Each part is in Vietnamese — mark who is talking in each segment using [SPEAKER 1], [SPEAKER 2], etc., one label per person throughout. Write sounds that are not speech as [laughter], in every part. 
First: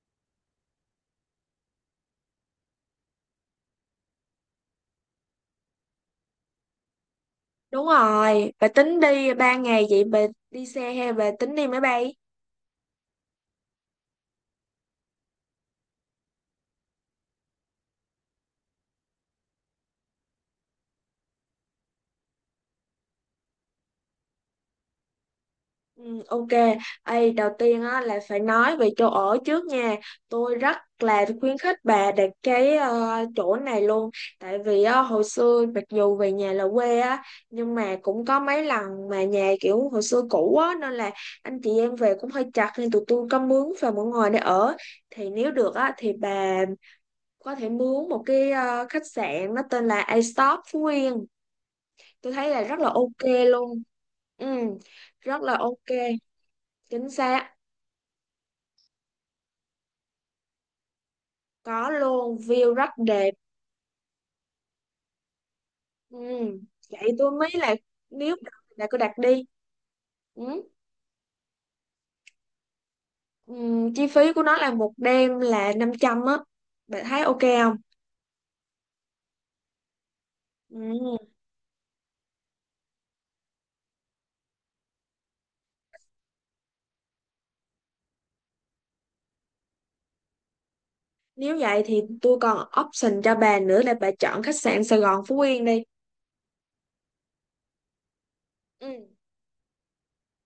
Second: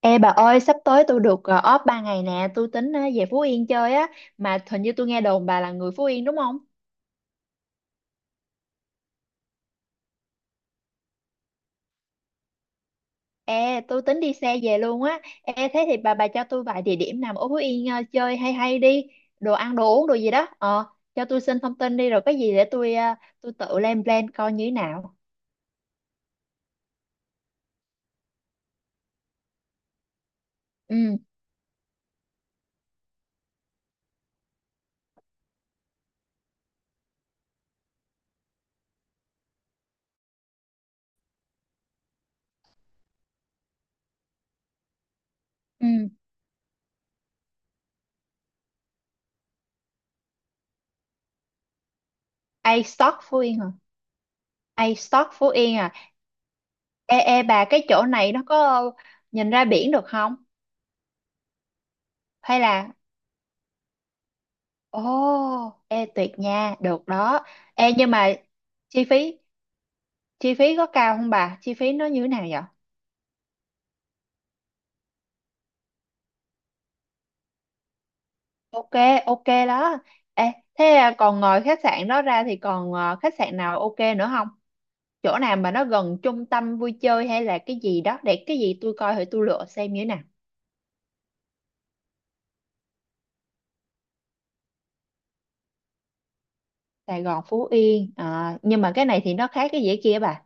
[SPEAKER 1] Ê bà ơi, sắp tới tôi được off 3 ngày nè, tôi tính về Phú Yên chơi á, mà hình như tôi nghe đồn bà là người Phú Yên đúng không?
[SPEAKER 2] Đúng rồi, bà tính đi 3 ngày vậy bà đi xe hay bà tính đi máy bay?
[SPEAKER 1] Ê, tôi tính đi xe về luôn á. Ê, thế thì bà cho tôi vài địa điểm nào ở Phú Yên chơi hay hay đi, đồ ăn, đồ uống, đồ gì đó. Ờ, cho tôi xin thông tin đi rồi có gì để tôi tôi tự lên plan coi như thế nào.
[SPEAKER 2] Ừ, ok. Ê, đầu tiên á, là phải nói về chỗ ở trước nha. Tôi rất
[SPEAKER 1] Ừ,
[SPEAKER 2] là khuyến khích bà đặt cái chỗ này luôn. Tại vì á, hồi xưa mặc dù về nhà là quê á, nhưng mà cũng có mấy lần mà nhà kiểu hồi xưa cũ á, nên là anh chị em về cũng hơi chặt nên tụi tôi có mướn và mọi người để ở. Thì nếu được
[SPEAKER 1] ừ.
[SPEAKER 2] á, thì bà có thể mướn một cái khách sạn, nó tên là A-Stop Phú Yên, tôi thấy là rất
[SPEAKER 1] A
[SPEAKER 2] là ok
[SPEAKER 1] Stock Phú Yên hả?
[SPEAKER 2] luôn. Ừ,
[SPEAKER 1] A Stock
[SPEAKER 2] rất
[SPEAKER 1] Phú
[SPEAKER 2] là
[SPEAKER 1] Yên à.
[SPEAKER 2] ok, chính
[SPEAKER 1] Ê, ê
[SPEAKER 2] xác.
[SPEAKER 1] bà cái chỗ này nó có nhìn ra biển được không?
[SPEAKER 2] Có luôn,
[SPEAKER 1] Hay
[SPEAKER 2] view rất
[SPEAKER 1] là
[SPEAKER 2] đẹp.
[SPEAKER 1] ồ, ê
[SPEAKER 2] Ừ,
[SPEAKER 1] tuyệt nha, được
[SPEAKER 2] vậy tôi
[SPEAKER 1] đó.
[SPEAKER 2] mới là,
[SPEAKER 1] Ê nhưng mà
[SPEAKER 2] nếu đặt là cứ
[SPEAKER 1] chi
[SPEAKER 2] đặt
[SPEAKER 1] phí
[SPEAKER 2] đi.
[SPEAKER 1] chi
[SPEAKER 2] Ừ.
[SPEAKER 1] phí có cao không bà? Chi phí nó như thế nào vậy?
[SPEAKER 2] Ừ. Chi phí của nó là một đêm là 500 á, bạn thấy ok không?
[SPEAKER 1] Ok, ok đó. Ê, thế à,
[SPEAKER 2] Ừ,
[SPEAKER 1] còn ngoài khách sạn đó ra thì còn à, khách sạn nào ok nữa không? Chỗ nào mà nó gần trung tâm vui chơi hay là cái gì đó để cái gì tôi coi thử tôi lựa xem như thế nào.
[SPEAKER 2] nếu vậy thì tôi còn option cho bà nữa, là bà chọn khách sạn Sài Gòn Phú Yên đi.
[SPEAKER 1] Sài Gòn, Phú Yên. À, nhưng mà cái
[SPEAKER 2] Ừ,
[SPEAKER 1] này thì nó khác cái dĩa kia bà.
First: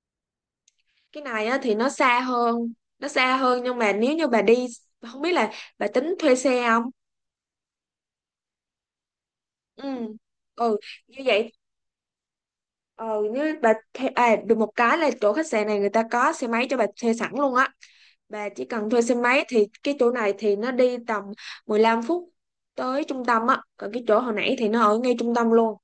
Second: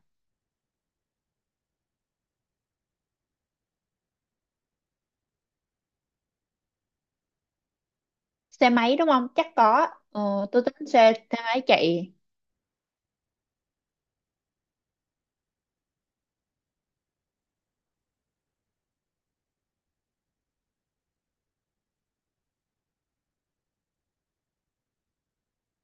[SPEAKER 2] cái này á, thì nó xa hơn. Nó xa hơn, nhưng mà nếu như bà đi, không biết là bà tính thuê xe không?
[SPEAKER 1] Xe máy đúng không? Chắc
[SPEAKER 2] Ừ,
[SPEAKER 1] có. Ờ, tôi
[SPEAKER 2] ừ,
[SPEAKER 1] tính xe
[SPEAKER 2] như
[SPEAKER 1] xe
[SPEAKER 2] vậy.
[SPEAKER 1] máy chạy.
[SPEAKER 2] Ờ, như bà thuê, à, được một cái là chỗ khách sạn này người ta có xe máy cho bà thuê sẵn luôn á. Bà chỉ cần thuê xe máy thì cái chỗ này thì nó đi tầm 15 phút tới trung tâm á, còn cái chỗ hồi nãy thì nó ở ngay trung tâm luôn.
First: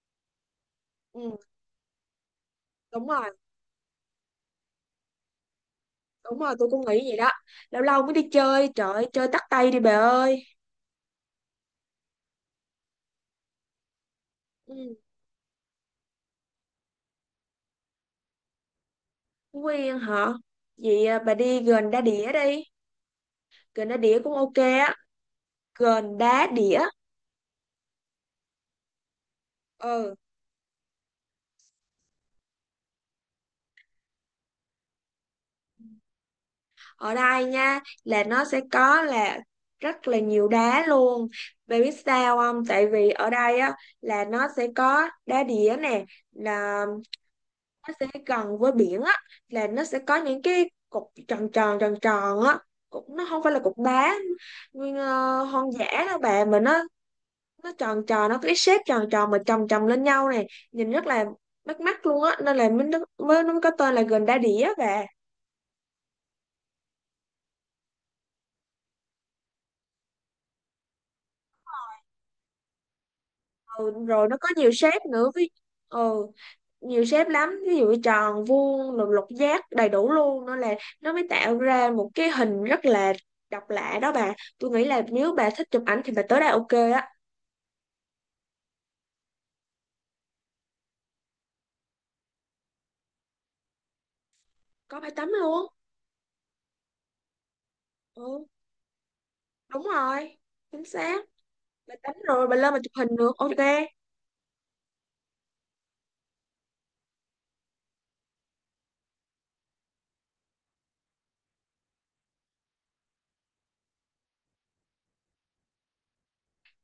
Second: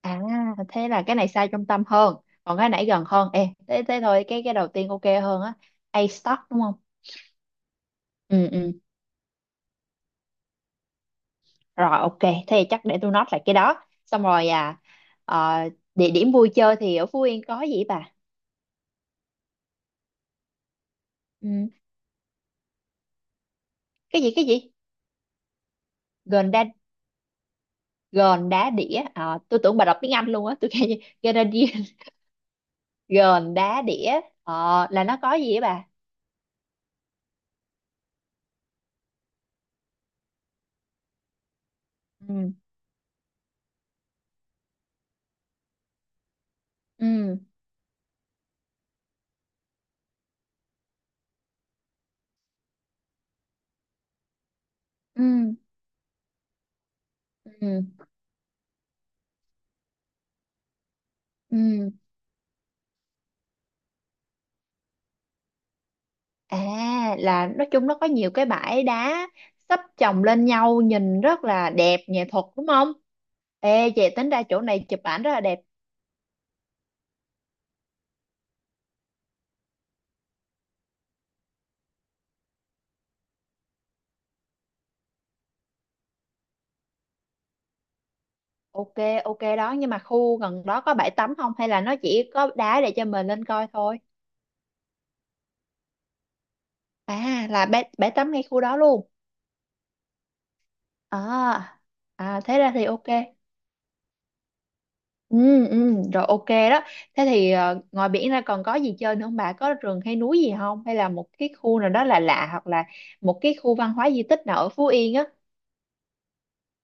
[SPEAKER 1] À, thế là cái này
[SPEAKER 2] Ừ,
[SPEAKER 1] xa trung tâm hơn, còn cái nãy gần
[SPEAKER 2] đúng
[SPEAKER 1] hơn.
[SPEAKER 2] rồi.
[SPEAKER 1] Ê, thế thế thôi, cái đầu tiên ok hơn á. A
[SPEAKER 2] Đúng
[SPEAKER 1] stock
[SPEAKER 2] rồi,
[SPEAKER 1] đúng
[SPEAKER 2] tôi
[SPEAKER 1] không?
[SPEAKER 2] cũng nghĩ vậy đó. Lâu lâu mới đi
[SPEAKER 1] Ừ
[SPEAKER 2] chơi,
[SPEAKER 1] ừ.
[SPEAKER 2] trời ơi, chơi tắt tay đi bà ơi.
[SPEAKER 1] Rồi ok, thế thì chắc để tôi note lại cái đó. Xong rồi à
[SPEAKER 2] Ừ,
[SPEAKER 1] ờ, địa điểm vui chơi thì ở Phú Yên có gì vậy bà?
[SPEAKER 2] quen hả? Vậy à, bà
[SPEAKER 1] Ừ,
[SPEAKER 2] đi gần đá đĩa đi. Gần đá đĩa
[SPEAKER 1] cái gì
[SPEAKER 2] cũng
[SPEAKER 1] cái
[SPEAKER 2] ok
[SPEAKER 1] gì?
[SPEAKER 2] á. Gần đá
[SPEAKER 1] Gòn đá
[SPEAKER 2] đĩa.
[SPEAKER 1] Gòn đá đĩa. Ờ, tôi tưởng bà đọc tiếng
[SPEAKER 2] Ừ,
[SPEAKER 1] Anh luôn á, tôi kêu gòn đá đĩa. Gòn [laughs] đá đĩa. Ờ, là nó có gì vậy bà?
[SPEAKER 2] ở đây nha, là nó sẽ có là rất là nhiều đá luôn. Bạn biết sao
[SPEAKER 1] Ừ
[SPEAKER 2] không, tại vì ở đây á, là nó sẽ có đá đĩa nè, là
[SPEAKER 1] ừ
[SPEAKER 2] nó sẽ gần với biển á, là nó sẽ có những cái cục tròn tròn tròn tròn á. Cục nó không phải là cục đá nguyên
[SPEAKER 1] ừ
[SPEAKER 2] hoang dã đâu bạn, mà nó
[SPEAKER 1] ừ
[SPEAKER 2] tròn tròn, nó có cái shape tròn tròn mà chồng chồng lên nhau này, nhìn rất là bắt
[SPEAKER 1] ừ.
[SPEAKER 2] mắt luôn á, nên là mới mới nó có tên là gần đá đĩa. Và
[SPEAKER 1] À, là nói chung nó có nhiều cái bãi đá sắp chồng lên nhau nhìn rất là đẹp nghệ thuật đúng không? Ê
[SPEAKER 2] ừ,
[SPEAKER 1] về
[SPEAKER 2] rồi
[SPEAKER 1] tính
[SPEAKER 2] nó
[SPEAKER 1] ra
[SPEAKER 2] có
[SPEAKER 1] chỗ
[SPEAKER 2] nhiều
[SPEAKER 1] này
[SPEAKER 2] shape
[SPEAKER 1] chụp ảnh
[SPEAKER 2] nữa
[SPEAKER 1] rất là
[SPEAKER 2] với.
[SPEAKER 1] đẹp.
[SPEAKER 2] Ừ, nhiều shape lắm, ví dụ tròn, vuông rồi lục giác đầy đủ luôn, nên là nó mới tạo ra một cái hình rất là độc lạ đó bà. Tôi nghĩ là nếu bà thích chụp ảnh thì bà tới đây ok á.
[SPEAKER 1] Ok, ok đó nhưng mà khu gần đó có bãi tắm không hay là nó chỉ có đá để cho mình lên coi thôi?
[SPEAKER 2] Có bãi tắm luôn.
[SPEAKER 1] À là bãi tắm ngay
[SPEAKER 2] Ừ,
[SPEAKER 1] khu đó luôn.
[SPEAKER 2] đúng rồi, chính xác.
[SPEAKER 1] À,
[SPEAKER 2] Bà tắm
[SPEAKER 1] à
[SPEAKER 2] rồi bà
[SPEAKER 1] thế ra
[SPEAKER 2] lên mà
[SPEAKER 1] thì
[SPEAKER 2] chụp
[SPEAKER 1] ok.
[SPEAKER 2] hình được, ok.
[SPEAKER 1] Ừ, ừ, rồi ok đó. Thế thì ngoài biển ra còn có gì chơi nữa không bà? Có rừng hay núi gì không? Hay là một cái khu nào đó là lạ lạ hoặc là một cái khu văn hóa di tích nào ở Phú Yên á?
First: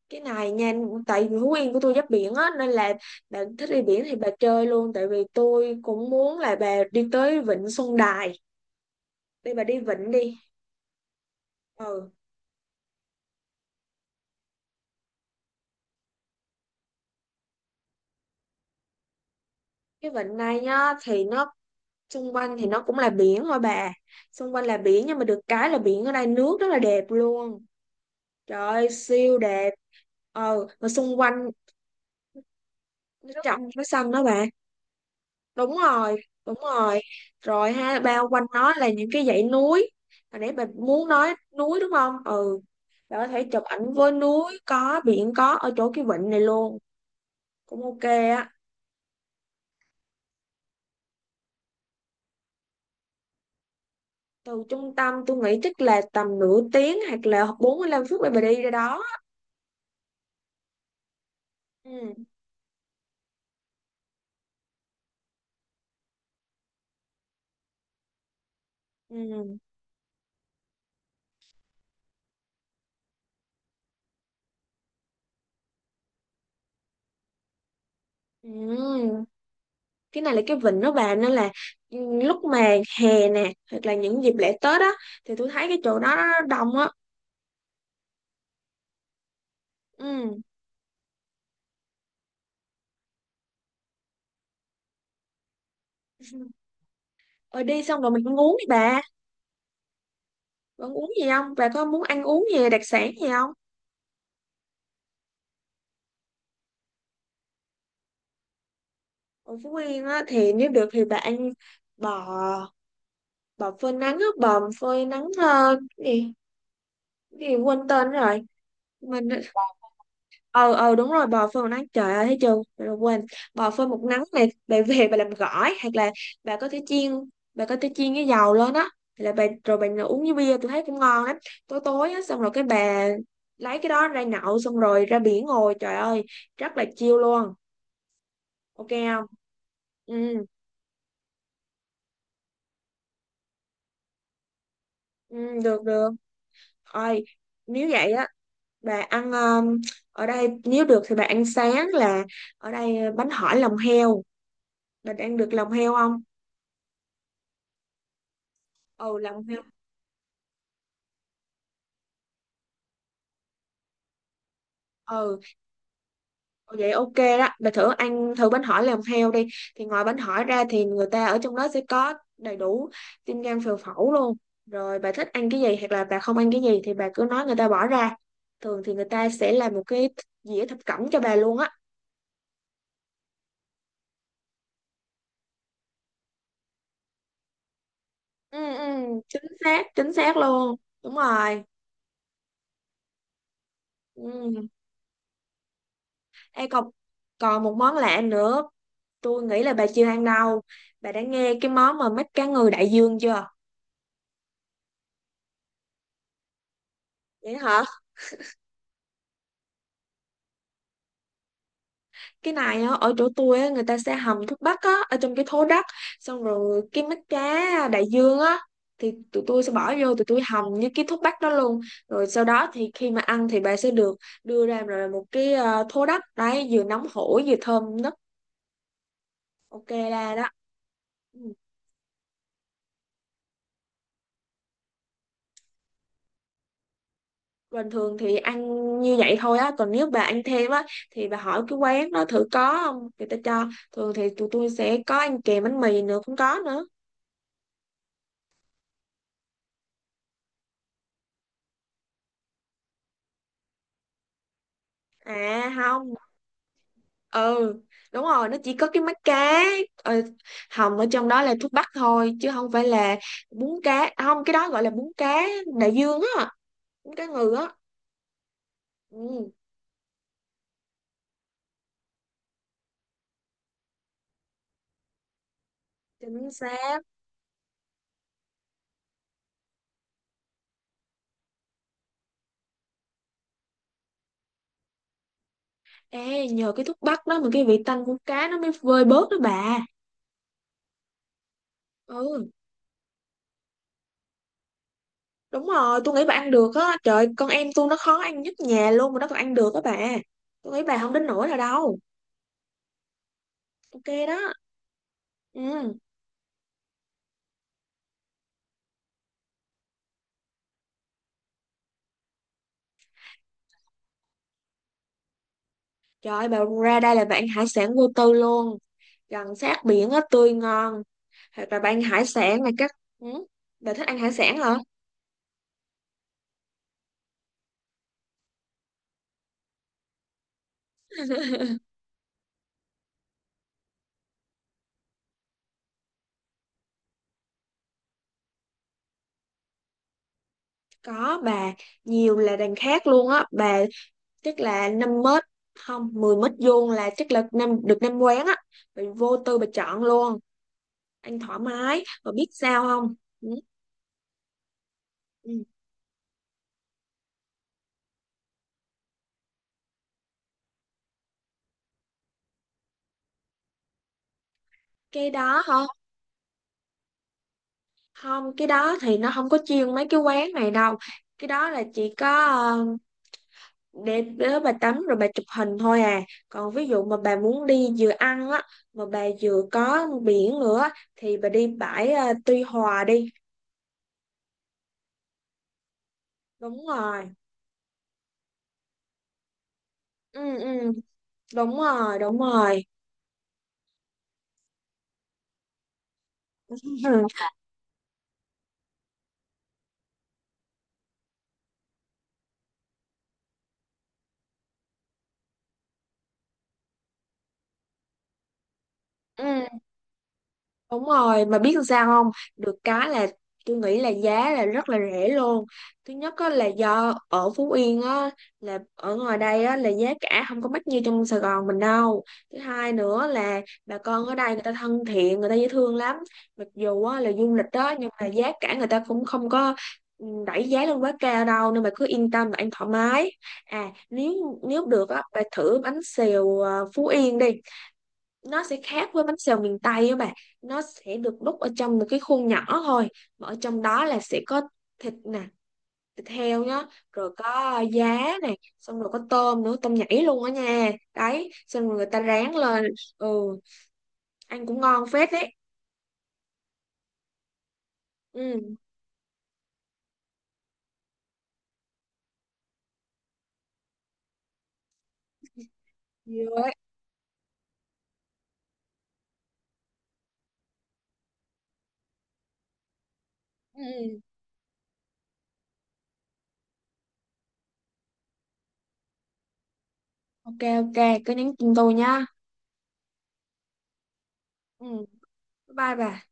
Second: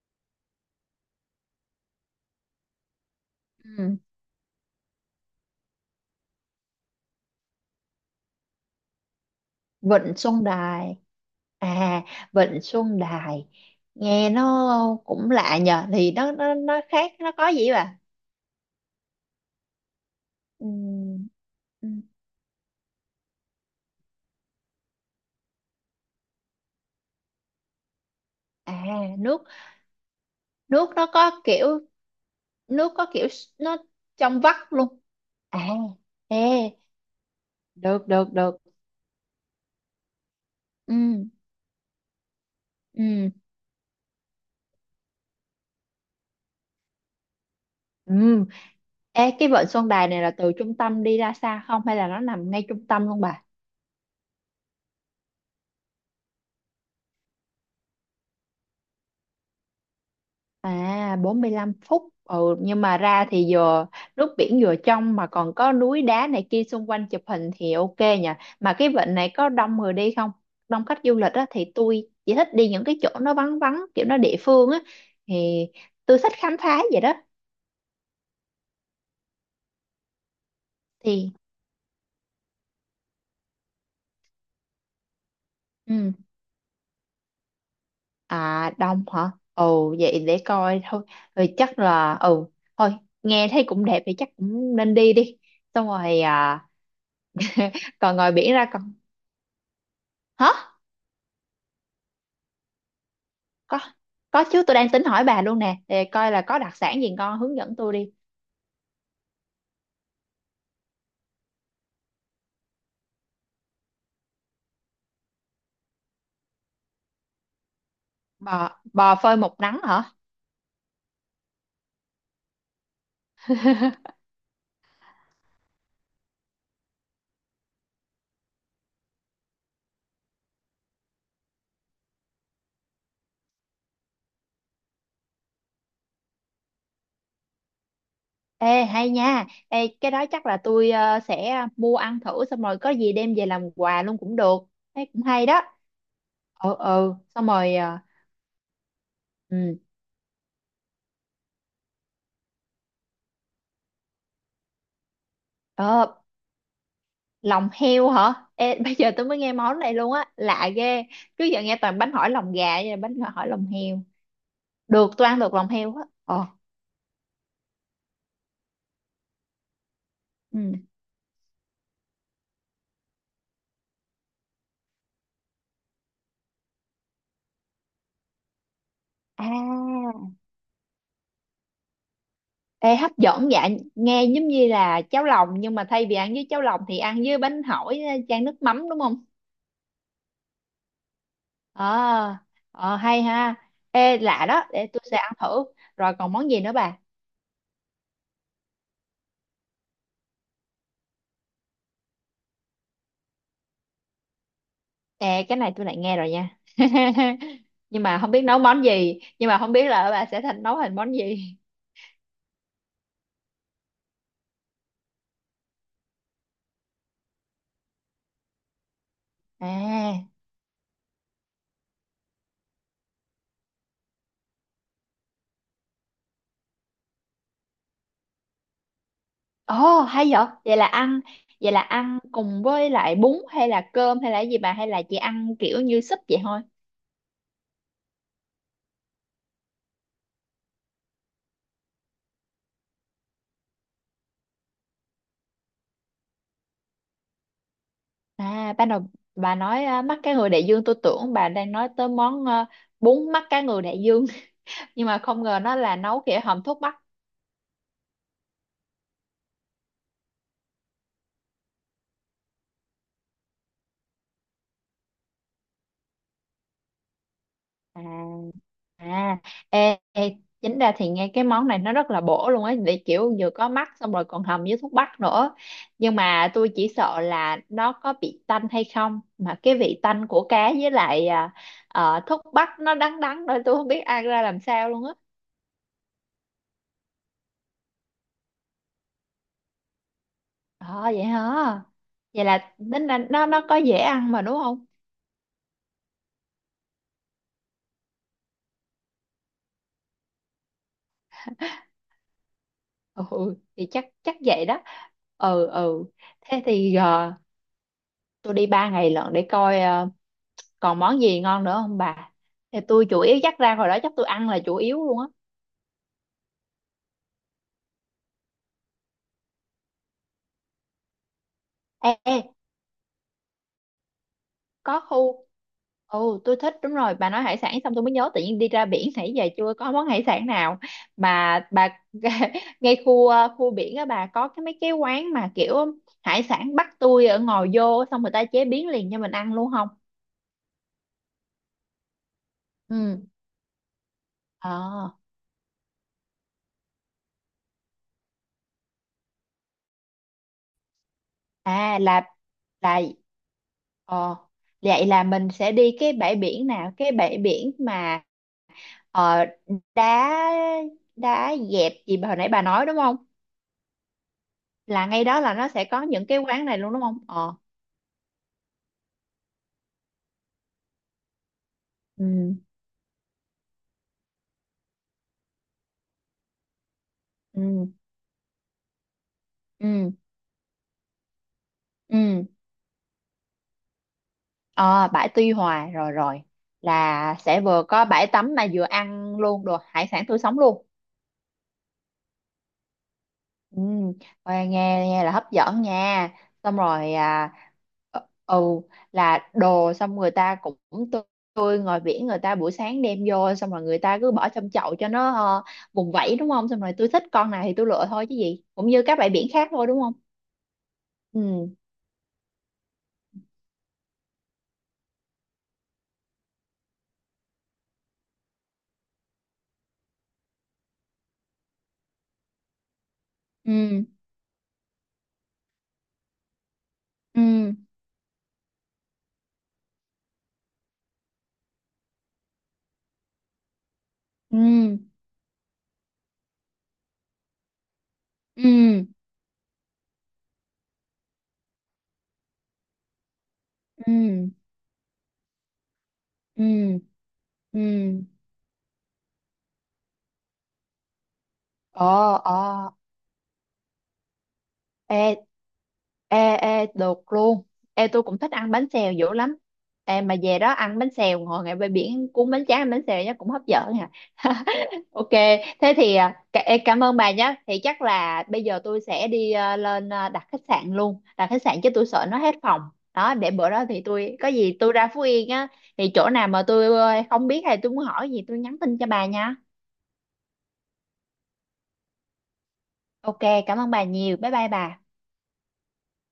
[SPEAKER 2] Cái này nha, tại vì Phú Yên của tôi giáp biển á, nên là bà thích đi
[SPEAKER 1] Ừ.
[SPEAKER 2] biển thì bà chơi luôn. Tại vì tôi cũng muốn là bà đi tới Vịnh Xuân Đài. Đi bà, đi vịnh
[SPEAKER 1] Vịnh
[SPEAKER 2] đi.
[SPEAKER 1] Xuân Đài à.
[SPEAKER 2] Ừ,
[SPEAKER 1] Vịnh Xuân Đài nghe nó cũng lạ nhờ thì nó khác nó có gì bà.
[SPEAKER 2] cái vịnh này nhá,
[SPEAKER 1] Ừ.
[SPEAKER 2] thì nó
[SPEAKER 1] Ừ.
[SPEAKER 2] xung quanh thì nó cũng là biển thôi bà. Xung quanh là biển nhưng mà được cái là biển ở đây nước rất là đẹp luôn, trời ơi,
[SPEAKER 1] À,
[SPEAKER 2] siêu
[SPEAKER 1] nước
[SPEAKER 2] đẹp. Ờ, mà
[SPEAKER 1] nước nó
[SPEAKER 2] xung
[SPEAKER 1] có
[SPEAKER 2] quanh
[SPEAKER 1] kiểu nước có kiểu
[SPEAKER 2] nó trong,
[SPEAKER 1] nó
[SPEAKER 2] nó xanh đó
[SPEAKER 1] trong
[SPEAKER 2] bà.
[SPEAKER 1] vắt luôn. À
[SPEAKER 2] Đúng rồi,
[SPEAKER 1] ê,
[SPEAKER 2] đúng rồi. Rồi ha,
[SPEAKER 1] được
[SPEAKER 2] bao
[SPEAKER 1] được
[SPEAKER 2] quanh
[SPEAKER 1] được.
[SPEAKER 2] nó là những cái dãy núi. Hồi nãy bà
[SPEAKER 1] Ừ
[SPEAKER 2] muốn nói núi đúng không? Ừ, bà có
[SPEAKER 1] ừ
[SPEAKER 2] thể chụp ảnh với núi, có biển, có ở chỗ cái vịnh này luôn, cũng ok
[SPEAKER 1] ừ.
[SPEAKER 2] á.
[SPEAKER 1] Ê cái Vịnh Xuân Đài này là từ trung tâm đi ra xa không hay là nó nằm ngay trung tâm luôn bà?
[SPEAKER 2] Từ trung tâm tôi nghĩ chắc là tầm nửa tiếng hoặc là 45 phút để bà đi ra đó.
[SPEAKER 1] À 45 phút
[SPEAKER 2] Ừ,
[SPEAKER 1] ừ, nhưng mà ra thì vừa nước biển vừa trong mà còn có núi đá này kia xung quanh chụp hình thì ok nhỉ, mà cái vịnh này có
[SPEAKER 2] ừ.
[SPEAKER 1] đông người đi không, đông khách du lịch á thì tôi chỉ thích đi những cái chỗ nó vắng vắng kiểu nó địa phương á thì tôi thích khám phá vậy đó
[SPEAKER 2] Ừm, cái này là cái vịnh đó bà, nên
[SPEAKER 1] thì
[SPEAKER 2] là lúc mà hè nè hoặc là những dịp lễ Tết á, thì tôi thấy cái chỗ
[SPEAKER 1] ừ.
[SPEAKER 2] đó nó đông á.
[SPEAKER 1] À đông hả, ồ vậy
[SPEAKER 2] Ừ.
[SPEAKER 1] để coi thôi, rồi chắc là ừ thôi, nghe thấy cũng đẹp thì chắc cũng nên đi đi. Xong rồi à.
[SPEAKER 2] [laughs] Rồi,
[SPEAKER 1] [laughs]
[SPEAKER 2] đi xong rồi
[SPEAKER 1] Còn
[SPEAKER 2] mình
[SPEAKER 1] ngoài
[SPEAKER 2] ăn
[SPEAKER 1] biển
[SPEAKER 2] uống đi
[SPEAKER 1] ra còn
[SPEAKER 2] bà.
[SPEAKER 1] hả?
[SPEAKER 2] Bà ăn uống gì không, bà có muốn ăn uống gì đặc sản gì không?
[SPEAKER 1] có có chứ tôi đang tính hỏi bà luôn nè để coi là có đặc sản gì ngon hướng dẫn tôi đi.
[SPEAKER 2] Ở Phú Yên á, thì nếu được thì bà ăn bò bò phơi nắng á, bò phơi nắng, cái gì, cái gì quên tên rồi.
[SPEAKER 1] Bò bò
[SPEAKER 2] Mình,
[SPEAKER 1] phơi một nắng hả?
[SPEAKER 2] ờ đúng rồi, bò phơi một nắng, trời ơi, thấy chưa, trời, quên. Bò phơi một
[SPEAKER 1] [laughs]
[SPEAKER 2] nắng này, bà về bà làm gỏi, hoặc là bà có thể chiên, cái dầu lên á. Hoặc là bà rồi bà uống với bia tôi thấy cũng ngon lắm. Tối tối á, xong rồi cái bà lấy cái đó ra nhậu, xong rồi ra biển ngồi, trời ơi, rất là chill luôn.
[SPEAKER 1] Ê
[SPEAKER 2] Ok
[SPEAKER 1] hay
[SPEAKER 2] không?
[SPEAKER 1] nha, ê cái đó
[SPEAKER 2] Ừ,
[SPEAKER 1] chắc là tôi sẽ mua ăn thử xong rồi có gì đem về làm quà luôn cũng được, thấy cũng
[SPEAKER 2] ừ,
[SPEAKER 1] hay đó.
[SPEAKER 2] được được.
[SPEAKER 1] Ừ ừ
[SPEAKER 2] Ơi,
[SPEAKER 1] xong rồi
[SPEAKER 2] nếu vậy á, bà ăn
[SPEAKER 1] ừ
[SPEAKER 2] ở đây, nếu được thì bà ăn sáng là ở đây bánh hỏi lòng heo. Bà ăn được lòng heo
[SPEAKER 1] ờ,
[SPEAKER 2] không?
[SPEAKER 1] lòng heo hả? Ê [laughs] bây giờ
[SPEAKER 2] Ừ,
[SPEAKER 1] tôi mới
[SPEAKER 2] lòng
[SPEAKER 1] nghe
[SPEAKER 2] heo.
[SPEAKER 1] món này luôn á lạ ghê, trước giờ nghe toàn bánh hỏi lòng gà vậy là bánh hỏi lòng heo, được tôi ăn
[SPEAKER 2] Ừ,
[SPEAKER 1] được lòng heo á ờ
[SPEAKER 2] vậy ok đó, bà thử ăn thử bánh hỏi làm theo đi. Thì ngoài bánh hỏi ra
[SPEAKER 1] ừ
[SPEAKER 2] thì người ta ở trong đó sẽ có đầy đủ tim, gan, phèo, phẫu luôn. Rồi bà thích ăn cái gì hoặc là bà không ăn cái gì thì bà cứ nói người ta bỏ ra. Thường thì người ta sẽ làm một cái
[SPEAKER 1] à.
[SPEAKER 2] dĩa thập cẩm cho bà luôn á.
[SPEAKER 1] Ê, hấp dẫn dạ, nghe giống như là cháo lòng nhưng mà thay vì ăn với cháo lòng thì ăn với bánh hỏi chan nước
[SPEAKER 2] Ừ ừ,
[SPEAKER 1] mắm đúng không?
[SPEAKER 2] chính xác, chính xác luôn, đúng rồi.
[SPEAKER 1] Ờ, ờ, hay ha. Ê
[SPEAKER 2] Ừ,
[SPEAKER 1] lạ đó, để tôi sẽ ăn thử. Rồi còn món gì
[SPEAKER 2] ê,
[SPEAKER 1] nữa
[SPEAKER 2] còn
[SPEAKER 1] bà?
[SPEAKER 2] còn một món lạ nữa, tôi nghĩ là bà chưa ăn đâu. Bà đã nghe cái món mà mắt cá ngừ đại dương chưa?
[SPEAKER 1] Ê cái này tôi lại nghe rồi nha. [laughs]
[SPEAKER 2] Vậy hả,
[SPEAKER 1] Nhưng mà không biết nấu món gì, nhưng mà không biết là bà sẽ thành nấu thành món gì.
[SPEAKER 2] cái này á, ở chỗ tôi á, người ta sẽ hầm thuốc bắc á, ở trong cái thố đất. Xong rồi cái mắt cá đại dương á, thì tụi tôi sẽ bỏ vô, tụi
[SPEAKER 1] À,
[SPEAKER 2] tôi hầm với cái thuốc bắc đó luôn. Rồi sau đó thì khi mà ăn thì bà sẽ được đưa ra rồi một cái thố đất đấy, vừa nóng hổi vừa thơm nức, ok
[SPEAKER 1] ồ hay
[SPEAKER 2] ra
[SPEAKER 1] vậy.
[SPEAKER 2] đó.
[SPEAKER 1] Vậy là ăn,
[SPEAKER 2] Ừ,
[SPEAKER 1] vậy là ăn cùng với lại bún hay là cơm hay là gì bà hay là chỉ ăn kiểu như súp vậy thôi?
[SPEAKER 2] bình thường thì ăn như vậy thôi á, còn nếu bà ăn thêm á thì bà hỏi cái quán đó thử có không, người ta cho. Thường thì tụi tôi sẽ có ăn kèm bánh mì nữa, cũng có nữa.
[SPEAKER 1] À, ban đầu bà nói à, mắt cá ngừ đại dương tôi tưởng bà đang nói tới món à, bún mắt cá ngừ đại dương [laughs] nhưng mà không ngờ
[SPEAKER 2] À
[SPEAKER 1] nó là
[SPEAKER 2] không,
[SPEAKER 1] nấu kiểu hầm thuốc bắc.
[SPEAKER 2] ừ, đúng rồi, nó chỉ có cái mắt cá ờ, hồng ở trong đó, là thuốc bắc thôi, chứ không phải là bún cá. À, không, cái đó gọi là bún cá đại dương á, bún cá ngừ á.
[SPEAKER 1] À, à
[SPEAKER 2] Ừ,
[SPEAKER 1] ê, ê, chính ra thì nghe cái món này nó rất là bổ luôn ấy để kiểu vừa có mắt xong rồi còn hầm với thuốc bắc nữa. Nhưng
[SPEAKER 2] chính
[SPEAKER 1] mà tôi chỉ
[SPEAKER 2] xác.
[SPEAKER 1] sợ là nó có bị tanh hay không mà cái vị tanh của cá với lại à, thuốc bắc nó đắng đắng nữa tôi không biết ăn ra làm sao luôn á.
[SPEAKER 2] Ê, nhờ cái thuốc bắc đó mà cái vị tanh của cá nó mới vơi bớt đó bà.
[SPEAKER 1] Ờ vậy hả? Vậy
[SPEAKER 2] Ừ,
[SPEAKER 1] là tính là nó có dễ ăn mà đúng không?
[SPEAKER 2] đúng rồi, tôi nghĩ bà ăn được á. Trời, con em tôi nó khó ăn nhất nhà luôn mà nó còn ăn được á bà, tôi nghĩ bà không đến nỗi nào đâu.
[SPEAKER 1] Ừ thì chắc
[SPEAKER 2] Ok
[SPEAKER 1] chắc
[SPEAKER 2] đó.
[SPEAKER 1] vậy đó. Ừ
[SPEAKER 2] Ừ,
[SPEAKER 1] ừ thế thì tôi đi 3 ngày lận để coi còn món gì ngon nữa không bà, thì tôi chủ yếu chắc ra hồi đó chắc tôi ăn là chủ yếu luôn á.
[SPEAKER 2] trời ơi, bà, ra đây là bạn hải sản vô tư luôn, gần sát biển á, tươi ngon. Hoặc là bà ăn
[SPEAKER 1] Ê,
[SPEAKER 2] hải
[SPEAKER 1] ê
[SPEAKER 2] sản này các. Ừ, bà thích ăn hải sản hả?
[SPEAKER 1] có khu ừ tôi thích đúng rồi bà nói hải sản xong tôi mới nhớ tự nhiên đi ra biển nãy giờ chưa có món hải sản nào mà bà [laughs] ngay khu khu biển á bà có cái mấy cái quán mà kiểu hải sản bắt tôi ở ngồi vô xong người ta chế biến liền cho mình ăn luôn không?
[SPEAKER 2] Có bà, nhiều là đằng khác
[SPEAKER 1] Ừ.
[SPEAKER 2] luôn á bà. Chắc
[SPEAKER 1] Ờ
[SPEAKER 2] là 5 mét, không, 10 mét vuông là chắc là năm quán á. Bà vô tư bà chọn luôn, ăn thoải
[SPEAKER 1] à
[SPEAKER 2] mái.
[SPEAKER 1] là
[SPEAKER 2] Bà biết sao
[SPEAKER 1] là
[SPEAKER 2] không? Ừ.
[SPEAKER 1] ờ vậy là mình
[SPEAKER 2] Ừ,
[SPEAKER 1] sẽ đi cái bãi biển nào cái bãi biển mà ờ, đá, đá dẹp gì mà hồi nãy bà nói đúng không, là ngay
[SPEAKER 2] cái
[SPEAKER 1] đó là
[SPEAKER 2] đó
[SPEAKER 1] nó
[SPEAKER 2] hả?
[SPEAKER 1] sẽ có những cái quán này luôn đúng không ờ.
[SPEAKER 2] Không, cái đó thì nó không có chuyên mấy cái quán này đâu. Cái đó là chỉ có
[SPEAKER 1] Ừ
[SPEAKER 2] để đó bà tắm rồi bà chụp hình thôi à. Còn ví dụ mà bà muốn
[SPEAKER 1] ừ
[SPEAKER 2] đi vừa ăn á, mà bà vừa có
[SPEAKER 1] ừ
[SPEAKER 2] biển nữa á, thì bà đi bãi, à,
[SPEAKER 1] ừ
[SPEAKER 2] Tuy Hòa đi.
[SPEAKER 1] ờ bãi Tuy Hòa rồi rồi,
[SPEAKER 2] Đúng rồi.
[SPEAKER 1] là sẽ vừa có bãi tắm mà vừa ăn luôn đồ hải sản tươi
[SPEAKER 2] Ừ
[SPEAKER 1] sống luôn.
[SPEAKER 2] ừ, đúng rồi, đúng rồi.
[SPEAKER 1] Ừ, nghe nghe nghe là hấp dẫn nha. Xong rồi
[SPEAKER 2] [laughs]
[SPEAKER 1] à ừ là đồ xong người ta cũng tươi, tươi ngoài biển người ta buổi sáng đem vô xong rồi người ta cứ bỏ trong chậu cho nó ờ, vùng vẫy đúng không? Xong rồi tôi thích con này thì tôi lựa thôi chứ gì. Cũng như các bãi biển khác
[SPEAKER 2] Ừ.
[SPEAKER 1] thôi đúng không?
[SPEAKER 2] Đúng rồi, mà
[SPEAKER 1] Ừ.
[SPEAKER 2] biết làm sao không? Được cái là tôi nghĩ là giá là rất là rẻ luôn. Thứ nhất á, là do ở Phú Yên á, là ở ngoài đây á, là giá cả không có mắc như trong Sài Gòn mình đâu. Thứ hai nữa là bà
[SPEAKER 1] Ừ.
[SPEAKER 2] con ở đây người ta thân thiện, người ta dễ thương lắm. Mặc dù á, là du lịch
[SPEAKER 1] Ừ.
[SPEAKER 2] đó nhưng mà giá cả người ta cũng không có, ừ, đẩy giá lên quá cao đâu, nên bà cứ yên tâm và ăn thoải mái. À,
[SPEAKER 1] Ừ.
[SPEAKER 2] nếu nếu được á, bà thử bánh xèo Phú Yên đi. Nó sẽ
[SPEAKER 1] Ừ.
[SPEAKER 2] khác với bánh xèo miền Tây á bạn. Nó sẽ được đút ở trong một cái khuôn nhỏ thôi, mà ở trong đó
[SPEAKER 1] Ừ.
[SPEAKER 2] là sẽ
[SPEAKER 1] Ừ.
[SPEAKER 2] có thịt nè, thịt
[SPEAKER 1] Ừ.
[SPEAKER 2] heo nhá, rồi có
[SPEAKER 1] Ừ.
[SPEAKER 2] giá này, xong rồi có tôm nữa, tôm nhảy luôn á nha đấy, xong rồi người
[SPEAKER 1] Ồ,
[SPEAKER 2] ta rán
[SPEAKER 1] ồ.
[SPEAKER 2] lên. Ừ, ăn cũng ngon phết
[SPEAKER 1] Ê,
[SPEAKER 2] đấy.
[SPEAKER 1] ê, ê, được luôn. Ê, tôi cũng thích ăn
[SPEAKER 2] Ừ,
[SPEAKER 1] bánh xèo dữ lắm. Ê, mà về đó ăn bánh xèo, ngồi ngay bãi biển cuốn bánh tráng ăn bánh xèo nhá, cũng hấp dẫn nha. [laughs] Ok, thế thì à,
[SPEAKER 2] nhiều
[SPEAKER 1] cả-
[SPEAKER 2] đấy.
[SPEAKER 1] ê, cảm ơn bà nhé. Thì chắc là bây giờ tôi sẽ đi à, lên à, đặt khách sạn luôn. Đặt khách sạn chứ tôi sợ nó hết phòng. Đó, để bữa
[SPEAKER 2] Ừ
[SPEAKER 1] đó thì
[SPEAKER 2] ừ,
[SPEAKER 1] tôi, có gì tôi ra Phú Yên á, thì chỗ nào mà tôi không biết hay tôi muốn hỏi gì tôi nhắn tin cho bà nha.
[SPEAKER 2] ok ok, cứ nhắn tin tôi nha.
[SPEAKER 1] Ok, cảm ơn bà nhiều. Bye bye
[SPEAKER 2] Ừ,
[SPEAKER 1] bà.
[SPEAKER 2] bye bye bà.